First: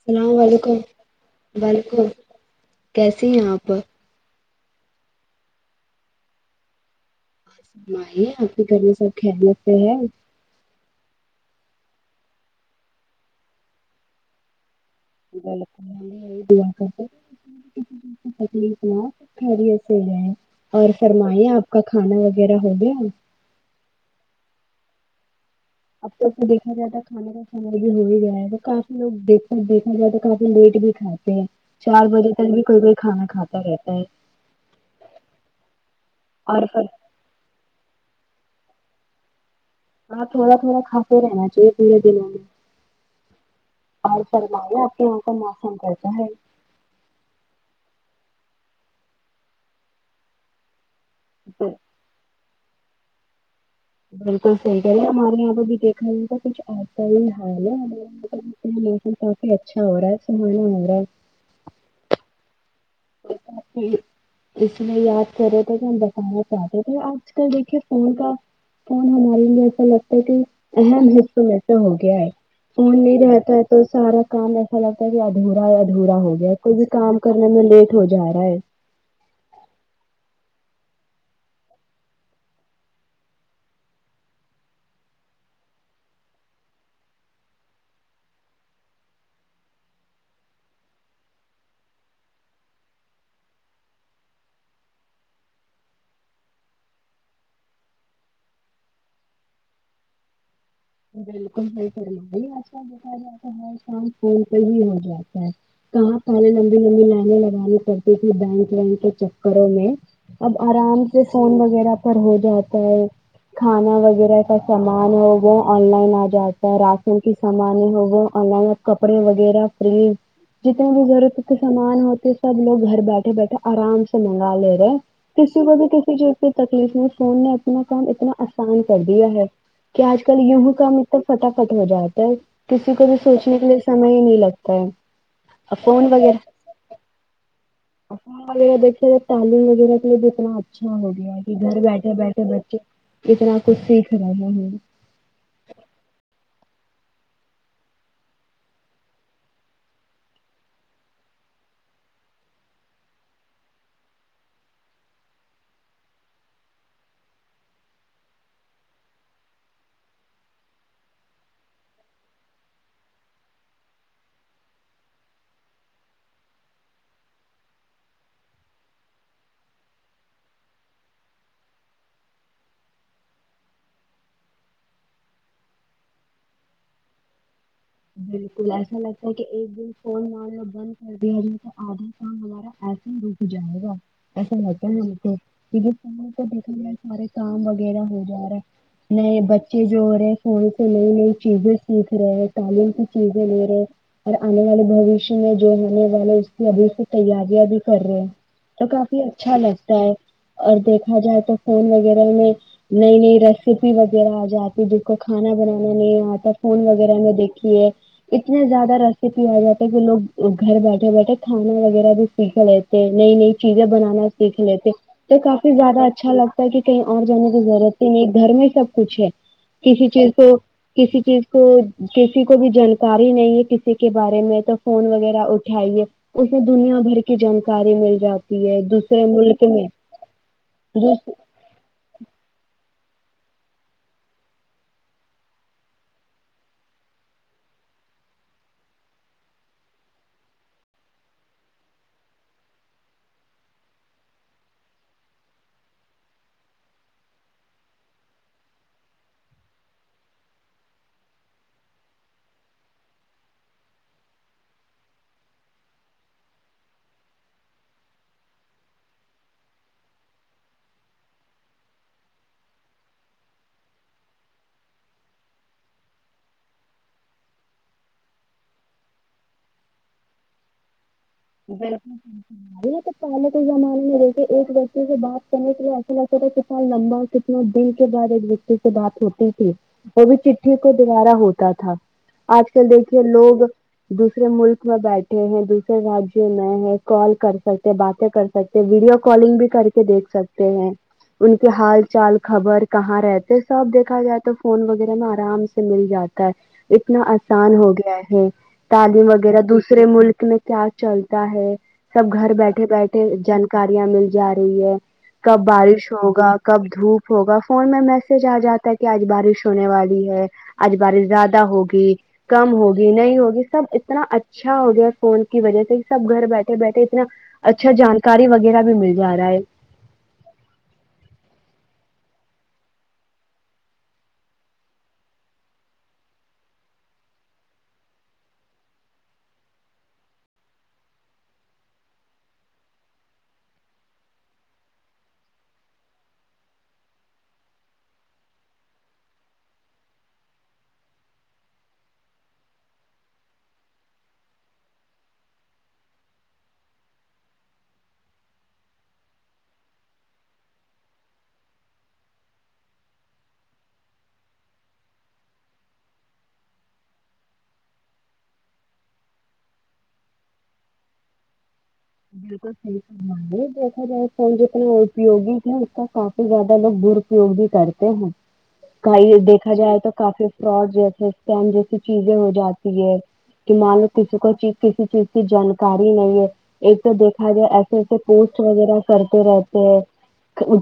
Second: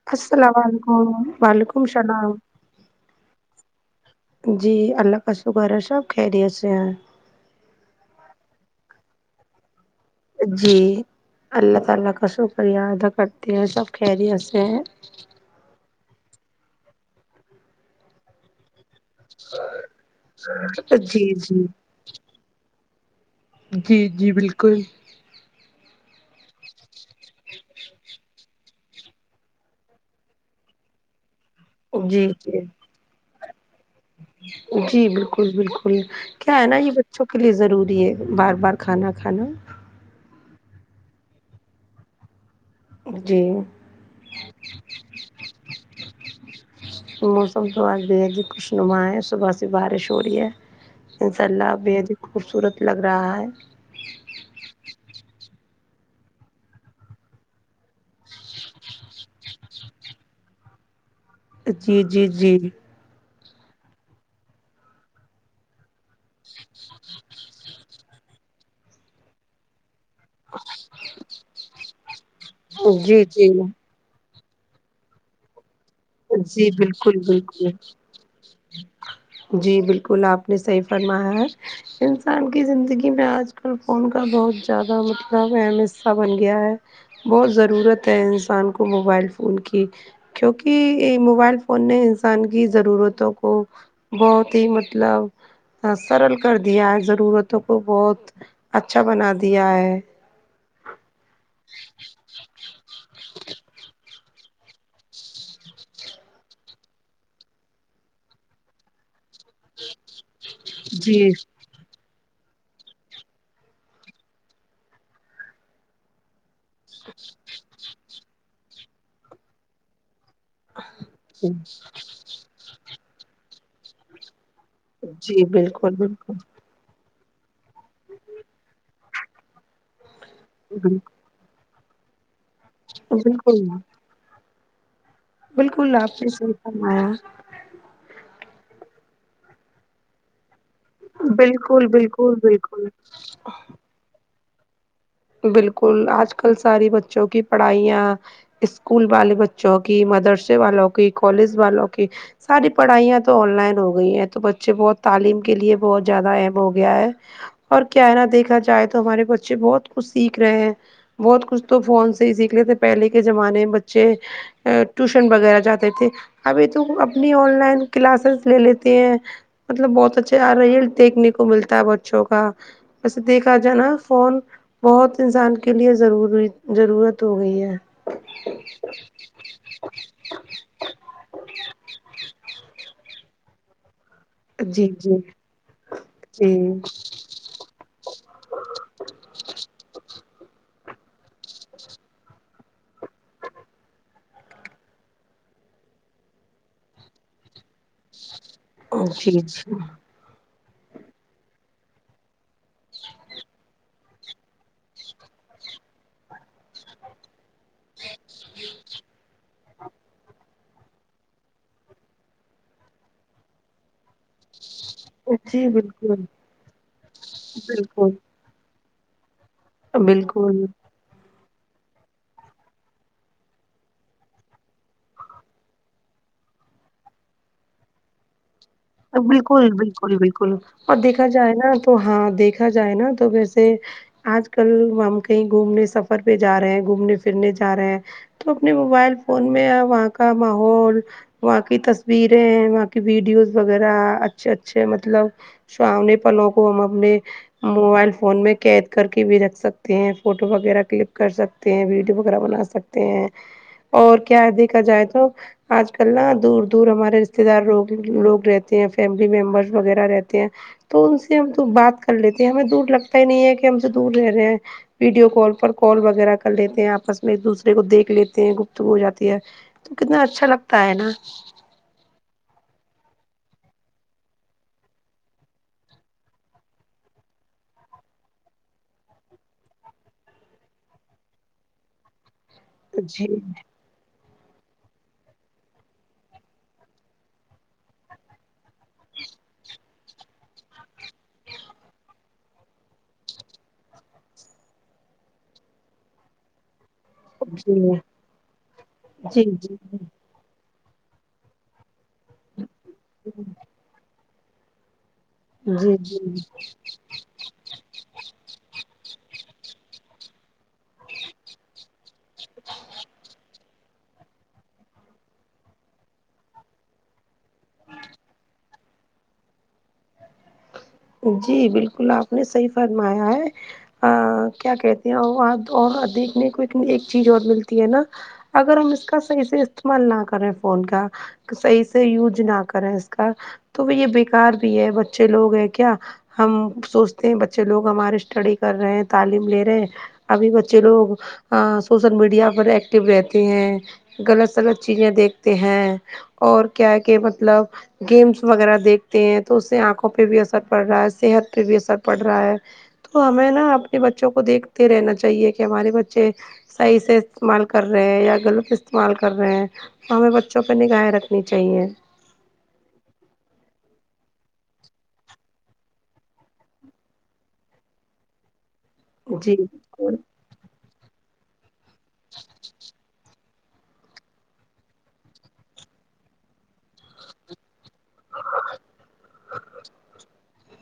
سلا السلام ولیکم علیکم وعلیکم بالکل السلام کیسی ہو اپپا جی اللہ کا شکر ہے سب خیریت سے ہیں مائی آپ کے گھر میں سب خیریت سے ہیں جی اللہ تعالی کا شکریہ ادا کرتی ہیں سب خیریت سے ہیں کر دعا کرتے تکلیف نہ خیریت سے ہے اور جی فرمائیے جی آپ کا کھانا وغیرہ ہو گیا جی جی بالکل اب تو دیکھا جاتا کھانا ا سم یہ ہو ہی گیا ہے تو کافی لگ دیکھ دیکھنے ج تو کافی لیٹ بھی کھاتے ہیں چار جی بجے تک جی بھی کوئی بھی کھانا کھاتے رہ جی بالکل بالکل کیا اور ہے نا پھر یہ ب چوں کے لیے ضروری ہے بار بار کھانا کھانا ہاں تھوڑا تھوڑا کھاتے رہنا چاہیے پورے دنوں میں جی آج فرمایا آپ کے یہاں کا موسم کیسا ہے موسم تو آج بھی بے حد خوشنما ہے صبح سے بارش ہورہی ہے انشاء ہے اللہ بے حد ہی خوبصورت لگ رہا ہے بالکل صحیح کریے ہمارے یہا بھی دیکھا جائے تو کچھ ایسا ہی ہے موسم کافی اچھا ہورا ہے سہانا ہورا ہے جی جی جی [unintelligible] اس لیے یاد کر رے تھے کہ ہم بتانا چاہتے تھے آج کل دیکھیے فون کا کون ہمارے لیے ایسا لگتا ہے کہ اہم حصوں میں سے ہو گیا ہے فون نہیں جی جی رہتا ہے تو سارا کام ایسا لگتا ہے کہ ادھورا ہے ادھورا ہو گیا ہے جی کوئی بھی بالکل کام کرنے میں بالکل لیٹ ہو جا رہا ہے جی بالکل آپ نے صحیح فرمایا ہے انسان کی زندگی میں آج کل فون کا بہت زیادہ مطلب اہم حصہ بن گیا ہے بہت ضرورت ہے انسان کو موبائل فون کی کہ موبائل فون نے انسان کی ضرورتوں کو بہت ہی مطلب صاف سرل کر دیا ہے ضرورتوں کو بہت اچھا بنا دیا ہے بالکل بلکل آجکل دیکھا جائے تو ہر کام فون پہ ہی ہو جاتا ہے کہاں پہلے لمبی لمبی لائنیں لگانی کرتی تھی بینک ونک کے چکروں میں اب آرام سے جی فون وغیرہ ہو جاتا ہے کھانا وغیرہ کا سامان ہو وہ آن لائن آ جاتا راشن کی سامان وغیرہ آنلائن کپڑے وغیرہ فری جتنے بھی ضرورت کے سامان ہوتے سب لوگ گھر بیٹھے بیٹھے آرام سے منگا لےتے جی کسی کو تو بالکل کسی چیز بالکل سے تکلیف میں فون نے اپنا کام اتنا آسان کر دیا ہے کہ آج کل یو ہی کام بالکل اتنا فٹافٹ ہو جاتا ہے کسی کو بھی سوچنے بالکل کے لیے سمے ہی نہیں لگتا ہے بالکل آپ نے صحیح فرمایا ارے دیکھیے تعلیم وغیرہ کے دتنا اچھا ہوگیا کہ گھر بالکل بیٹھے بالکل بیٹھے بچے بالکل اتنا کچھ سیکھ رہے ہیں ہم بالکل آج کل ساری بچوں کی پڑھائیاں اسکول والے بچوں کی مدرسے والوں کی کالج والوں کی ساری پڑھائیاں تو آن لائن ہو گئی ہیں تو بچے بہت تعلیم کے لیے بہت زیادہ اہم ہو گیا ہے اور کیا نا دیکھا جائے تو ہمارے بچے بہت کچھ سیکھ رہے ہیں بہت کچھ تو فون سے ہی سیکھ لیے تھے پہلے کے زمانے میں بچے ٹیوشن وغیرہ جاتے تھے ابھی تو اپنی آن لائن کلاسز لے لیتے ہیں مطلب بہت اچھے آ رہے ہے دیکھنے کو ملتا ہے بچوں کا ویسے دیکھا جاںے نہ فون بہت انسان کے لیے ضروری ضرورت ہو گئی ہے بالکل ایسا لگتا ہے کہ ایک دن فون مارنا بند کر دیا جائے تو آدھا کام وغیرہ ایسا ہی رک جائے گا ایسا جی لگتا ہے ہم جی کو کی جی دیکھ لیا سارے کام وغیرہ ہو جا رہا ہے نئے بچے جو ہو رہے فون سے نئی نئی چیزیں سیکھ رہے ہیں تعلیم کچھ چیزیں لے رہے ہیں اور آنے والے بوشیہ میں جو ہونے والے اس کی ابھی تیاریاں بھی کر رہے ہیں تو کافی جی اچھا جی لگتا ہے اور دیکھا جائے تو فون وغیرہ میں نئی نئی ریسیپی وغیرہ آ جاتی بالکل کھانا بنانا نہیں آتا فون وغیرہ میں دیکھ اتنے زیادہ ریسیپی آ جاتی ہے کہ لوگ گھر بیٹھے بیٹھے کھانا وغیرہ بھی سیکھ لیتے نئی نئی چیزیں بنانا سیکھ لیتے تو جی کافی زیادہ بالکل اچھا لگتا ہے کہ کہیں اور جانے کی ضرورت ہی بالکل نہیں ایک گھر میں سب کچھ ہے کسی چیز کو بالکل کسی چیز کو کہ کسی کو بھی جانکاری نہیں ہے کسی کے بارے میں تو فون وغیرہ اٹھائیے اس میں دنیا بھر کی جانکاری مل جاتی ہے تو بالکل بالکل بالکل اور دیکھا دوس جائے نا تو ہاں دیکھا جائے نا تو ویسے آج کل ہم کہیں گھومنے سفر پہ جا رہے ہیں گھومنے پھرنے جا رہے ہیں تو اپنے موبائل فون میں وہاں کا ماحول وہاں کی تصویریں وہاں کی ویڈیوز وغیرہ اچھے اچھے مطلب سامنے پلوں کو ہم اپنے موبائل فون میں قید کر کے بھی رکھ سکتے ہیں فوٹو وغیرہ کلک کر سکتے تے ہیں ویڈیو وغیرہ بنا سکتے ہیں اور کیا ہے دیکھا جائے تو آج کل نا دور دور ہمارے رشتے دار لوگ لوگ رہتے ہیں فیملی ممبرس وغیرہ رہتے ہیں تو ان سے ہم تو بات کر لیتے ہیں ہمیں دور لگتا ہی نہیں ہے کہ ہم سے دور رہ رہے ہیں ویڈیو کال پر کال وغیرہ کر لیتے ہیں آپس میں ایک دوسرے کو دیکھ لیتے ہیں گفتگو ہو جاتی ہے کتنا اچھا لگتا ہے نا [unintelligible] بائی یہ تو پہلے کے زمانے دیکھے ایک دوسرے سے بات کرنے کے لیے ایسا لگ ستا تھا ک سال لمبا دن کے بعد ایک ویکتی سے بات ہوتی تھی وہ بھی چٹھی کو دوبارہ ہوتا تھا آج کل دیکھیے جی لوگ دوسرے ملک میں بیٹھے ہیں دوسرے راجیہ میں ہے کال کر سکتے باتیں کر سکتے ویڈیو کالنگ بھی کر کے دیکھ سکتے ہیں ان کے حال چال خبر کہاں رہتے سب دیکھا جائے تو فون وغیرہ میں آرام سے مل جاتا اتنا آسان جی ہو گیا ہے تعلیم جی وغیرہ دوسرے ملک میں کیا چل ہے سب گھر بیٹھے بیٹھے جی جانکاریاں مل جا رہی ہے کب جی بارش جی ہوگا کب دھوپ ہوگا فون میں میسج آ جاتا ہے کہ آج بارش ہونے والی ہے آج بارش زیادہ ہوگی کم ہوگی نہیں ہوگی سب اتنا اچھا ہو گیا فون کی وجہ سے سب گھر بیٹھے بیٹھے اتنا اچھا جانکاری وغیرہ گھل مل جا رہا ہے جی بالکل آپ نے صحیح فرمایا ہے ا کیا کہتے ہیں اور وں دیکھنے کو ایک چیز اور ملتی ہے نا اگر ہم اس کا صحیح سے استعمال نہ کریں فون کا صحیح سے یوز نہ کریں اس کا تو وہ یہ بےیکار بھی ہے بچے لوگ ہے کیا ہم سوچتے ہیں بچے لوگ ہمارے اسٹڈی کر رہے ہیں تعلیم لے رہے ہیں ابھی بچے لوگ ا سوشل میڈیا پر ایکٹیو رہتے ہیں غلط سلط چیزیں دیکھتے ہیں اور کیا کہ مطلب گیمس وغیرہ دیکھتے ہیں تو اس سے آنکھوں پہ بھی اثر پڑ رہا ہے صحت پہ بھی اثر پڑ رہا ہے تو ہمیں نا اپنے بچوں کو دیکھتے رہنا چاہیے کہ ہمارے بچے صحیح سے استعمال کر رہے ہیں یا غلط استعمال کر رہے ہیں ہمیں بچوں پہ نگاہیں رکھنی چاہیے بالکل صحیح وہ دیکھا جائے فون جتنا اپیوگی ہے اس کا کافی زیادہ لوگ درپیوگ بھی کرتے ہیں کئی جی دیکھا جائے تو کافی فراڈ جیسے اسکم جیسے چیزیں ہو جاتی ہے کہ مان لو کسی کو کسی چیز کی جانکاری نہیں ہے ایک تو دیکھا جائے ایسے ایسے پوسٹ وغیرہ کرتے رہتے ہیں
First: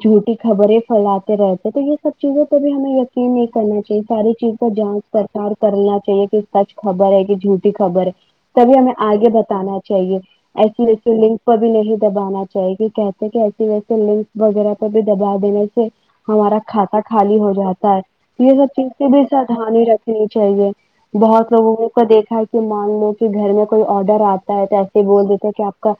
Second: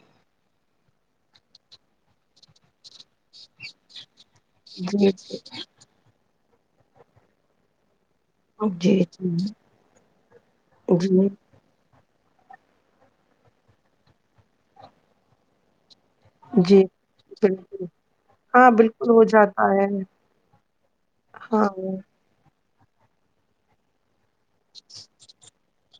جھوٹی خبریں پھیلاتے رہتے تو یہ سب چیزیں کبھی ہمیں یقین نہیں کرنا چاہیے ساری چیز اس کو جی جانچ پرکاار کرنا چاہیے کہ سچ خبر ہے کہ جھوٹی خبر ہے تبھی جی ہمیں آگے جی بتانا چاہیے ایسی و یسی جی لنک کبھی نہیں دبانا چاہیے گ کہتے کہ ایسی ویسے لنک وغیرہ پے بھی دبا دینے سے ہمارا جی کھاتہ خالی ہو بالکل جاتا ہے تو یہ ہاں سب چیز سے بالکل بھی ہو جاتا ساودھانی ہے رکھنی چاہیے بہت ہاں لوگوں کو دیکھا ہے کے مان لو کہ گھر میں کوئی آڈر آتا ہے تو ایسے بول دیتے ہیں کہ آپ کا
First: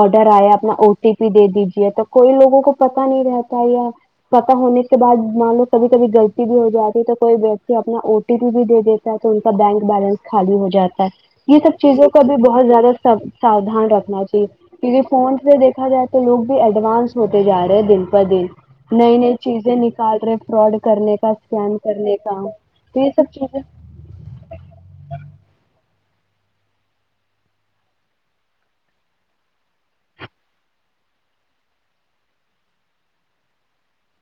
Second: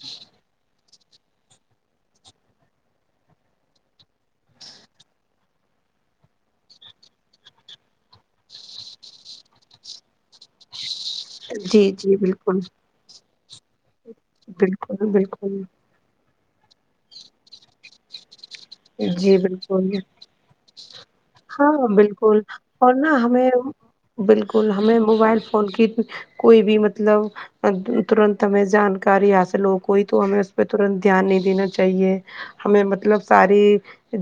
آڈر آیا تھا و ٹی پی دے دیجیے تو کوئی لوگوں کو پتا نہیں رہتا یا پتہ ہونے کے بعد مان لو کبھی کبھی غلطی بھی ہو جاتی ہے تو کوئی ویکتی اپنا و ٹی پی دے دیتا ہے تو ان کا بینک بیلنس خالی ہو جاتا ہے یہ سب جی چیزوں جی کا بھی بالکل بہت زیادہ سب ساودھان رکھنا چاہیے بالکل کیونکہ فون پے بالکل دیکھا جائے تو لوگ بھی ایڈوانس ہوتے جا رہے ہیں دن پہ دن نئی نئی جی چیزیں بالکل نکال رہے فراڈ کرنے کا ہاں اسکم کرنے بالکل کا اور تو یہ نا سب ہمیں چیزیں بالکل ہمیں موبائل فون کی کوئی بھی مطلب ترنت ہمیں جانکاری حاصل ہو کوئی تو ہمیں اس پہ ترنت دھیان نہیں دینا چاہیے ہمیں مطلب ساری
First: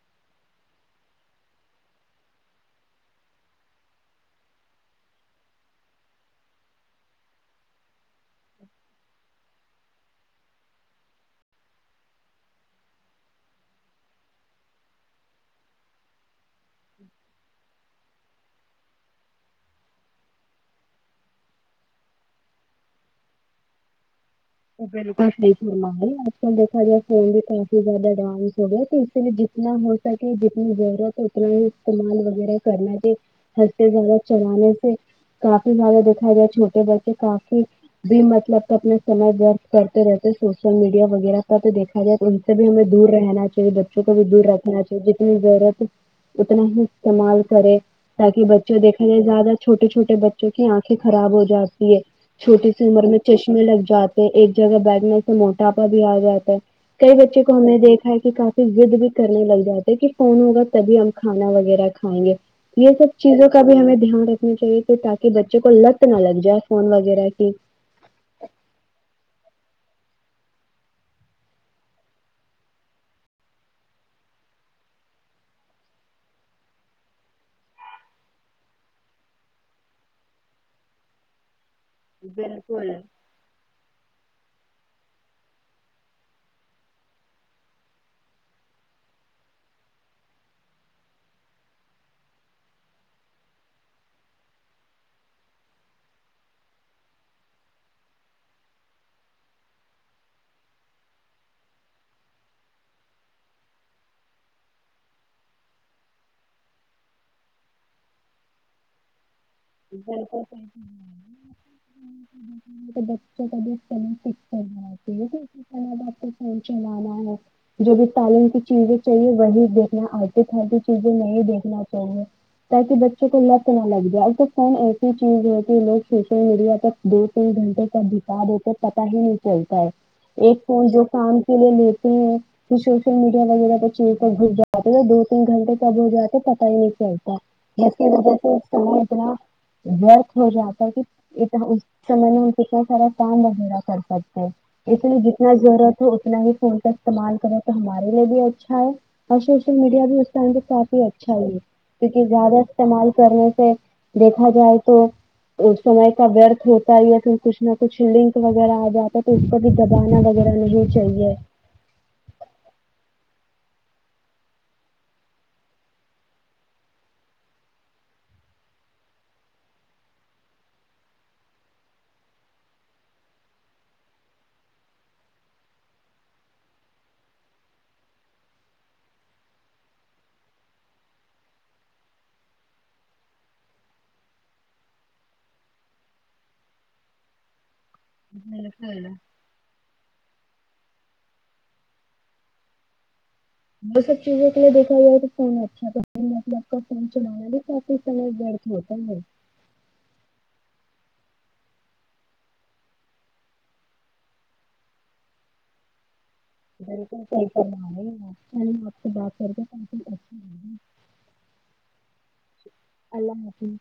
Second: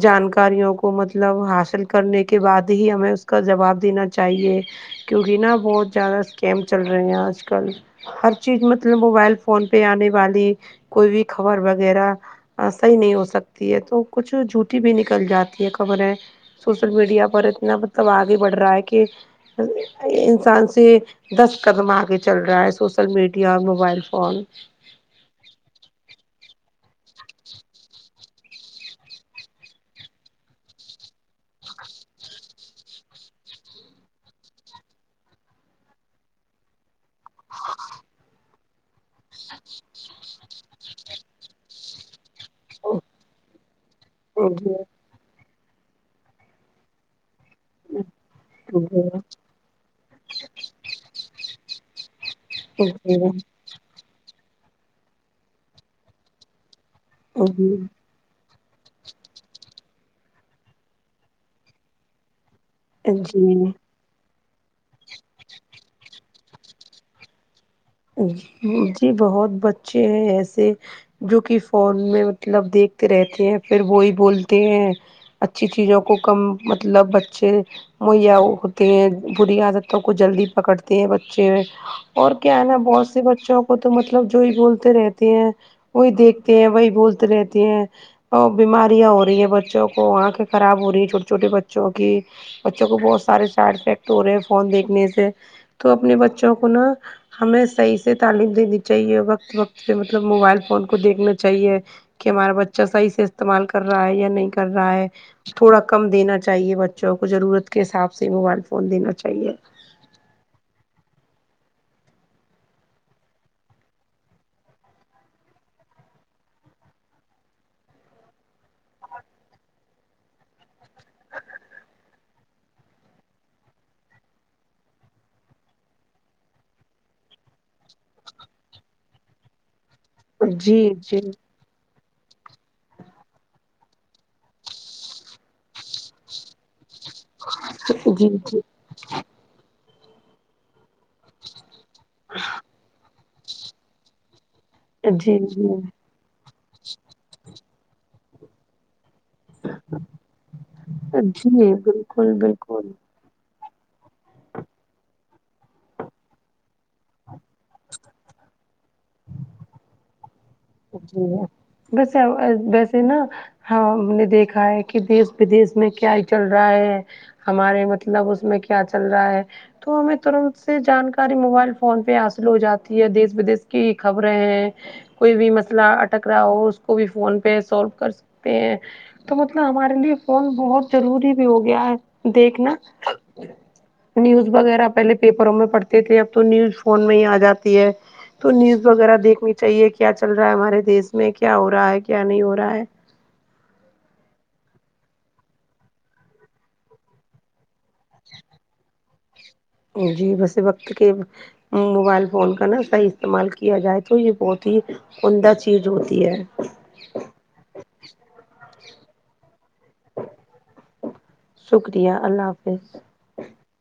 جانکاریوں کو مطلب حاصل کرنے کے بعد ہی ہمیں اس کا جواب دینا چاہیے کیونکہ نا بہت زیادہ اسکم چل رہے ہیں آج کل ہر چیز مطلب موبائل فون پہ آنے والی کوئی بھی خبر وغیرہ صحیح نہیں ہو سک تی ہے تو کچھ جھوٹی بھی نکل جاتی ہے خبریں سوشل میڈیا پر اتنا مط لب آگے بڑھ رہا ہے کہ ا انسان سے دس قدم آگے چل رہا ہے سوشل میڈیا اور موبائل فون [unintelligible] آج کل دیکھا دیا فون بھی کافی زیاد اڈوانس ہو گیا تو اس کے لئے نہ ہو سکے جتنی ضرورت ہے اتنا ہی استعمال وغیرہ کرنا سے حد سے زیادہ چلانے سے کافی زیادہ دکھائی جائے چھوٹے بچے کافی بھی مطلب کہ اپنے سمجھ کرتے رہتے سوشل میڈیا وغیرہ کا تو دیکھا جائے تو سے بھی ہمیں دور رہنا چاہیے بچوں کو بھی دور جی رکھنا چاہیے جتنی ضرورت ہے اتنا ہی استعمال کرے تاکہ بچے دیکھنے زیادہ چھوٹے چھوٹے بچوں کی آنکھیں خراب ہو جاتی ہے چھوٹی سی عمر جی میں چشمے لگ جا ایک جگہ بیٹھنے سے موٹاپا بھی آ جاتا ہے کئی بچے کو ہم نے دیکھا ہے کہ کا فی ضد بھی کرنے لگ جاتے کہ فون ہوگا تبھی ہم کھانا وغیرہ کھائیں گے یہ سب جی چیزوں کا جی بھی ہمیں دھیان رکھ نا چاہیے تے تاکہ بچے کو لت نہ لگ جائے فون وغیرہ کی جی بہت بچے ہیں ایسے جو کہ فون میں مطلب دیکھتے رہتے ہیں پھر وہی بولتے ہیں اچھی چیزوں کو کم مطلب بچے مہیا ہوتے ہیں بری عادتوں کو جلدی پکڑتے ہیں بچے بالکل ایسے بچوں کو تو مطلب جو ہی بولتے رہتے ہیں وہی دیکھتے ہیں وہی بولتے رہتے ہیں ہاو بیماریاں ہو رہی ہیں بچوں کو آنکھیں خراب ہو رہی ہیں چھوٹے چھوٹے بچوں کی بچوں کو بہت سارے سائڈ افیکٹ ہو رہے ہیں فون دیکھنے سے تو اپنے بچوں کو نا ہمیں صحیح سے تعلیم دینی چاہیے وقت وقت پے مطلب موبائل فون کو دیکھنا چاہیے کہ ہمارا بچہ صحیح سے استعمال کر رہا ہے یا نہیں کر رہا ہے تھوڑا کم دینا چاہیے بچوں کو ضرورت کے حساب سے موبائل فون دینا چاہیے بالکل [unintelligible] ان کے بچون کے بھی فون چیک کریں [unintelligible] آپ کو فون چلانا ہے جو بھی تعلیم کی چیزیں چاہیے وہی دیکھنا التو فالتو چیزیں نہیں دیکھنا چاہیے تاک بچوں کو لت نہ لگ جائے کچھ فون ایسی چیز ہوتی لوگ سوشل میڈیا تک دو تین گھنٹے تک بتا دیتے پتہ ہی نہیں چل چلتا ہے ایک جی کوئی جو جی کام جی کے لیے لیتے ہیں پھر سوشل میڈیا وغیرہ پہ چیز پر گھس جاتے ہیں دو تین گھنٹے کب ہو جاتے پتہ ہی نہیں تا جس کی جی وجہ سے اتنا ورک ہو جاتا ہے کہ اس سمے میں ان سے کیانا سارا کام وغیرہ کر سکتا ہے اس لیے جی جتنا جی ضرورت ہو اتنا ہی فون کا استعمال کرو تو ہمارے لیے بھی اچھا ہے اور سوشل میڈیا بھی اس ٹائم پہ کافی اچھا ہے جی کیونکہ بالکل زیادہ بالکل استعمال کرنے سے دیکھا جائے تو سمے کا ورتھ ہو آیا پھر کچھ نہ کچھ لنک وغیرہ آ جاتا ہے تو اس پر بھی دبانا وغیرہ نہیں جی چاہیے بس ہے ویسے نہ ہاں ہم نے دیکھا ہے کہ دیس ودیش میں کیا چل رہا ہے ہمارے مطلب اس میں کیا چل رہا ہے تو ہمیں ترنت سے جانکاری موبائل فون پہ حاصل ہو جاتی ہے دیس ودیش کی خبریں ہیں کوئی بھی مسئلہ اٹک رہا ہو اس کو بھی فون پے سولو کر سکتے ہیں تو مطلب ہمارے لیے فون بہت ضروری بھی ہو گیا ہے دیکھنا نیوز وغیرہ پہلے پیپروں میں پڑھتے تھے اب تو نیوز فون میں ہی آ جاتی ہے تو نیوز وغیرہ دیکھنی چاہیے کیا چل رہا ہے ہمارے دیس میں کیا ہو رہا ہے کیا نہیں ہو رہا ہے وہ سب چیزوں کے لیے دیکھا جائے تو فون اچھا کر مطلب آپ کا فون چلانا بھی کافی سمے ورتھ ہوتا ہے جی بسے وقت کے موبائل فون کا نا صحیح استعمال کیا جائے تو یہ بہت ہی عمدہ چیز ہوتی ہے میرے پاس تو آںی فون ہے آپ سے بات کر کے شکریہ اللہ حافظ اللہ حافظ